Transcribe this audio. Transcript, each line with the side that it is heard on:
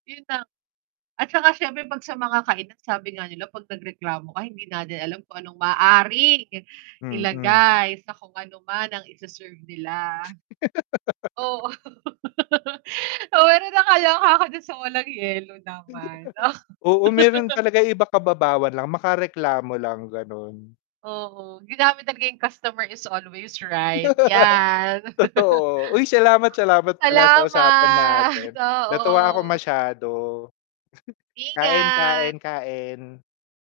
right: Yun na. At tsaka siyempre 'pag sa mga kainan, sabi nga nila 'pag nagreklamo ka, hindi natin alam kung anong maaaring
left: Mm.
right: ilagay sa kung ano man ang ise-serve nila. Oo. Oo, meron nga naloka ako dun sa walang yelo naman. Oh
left: Oo, meron talaga iba kababawan lang, maka-reklamo lang ganon.
right: Oo, ginamit talaga yung customer is always right 'yan.
left: Totoo. Uy, salamat, salamat pala sa usapan natin.
right: Salamat,
left: Natuwa ako
right: oo.
left: masyado. Kain, kain,
right: Ingat.
left: kain.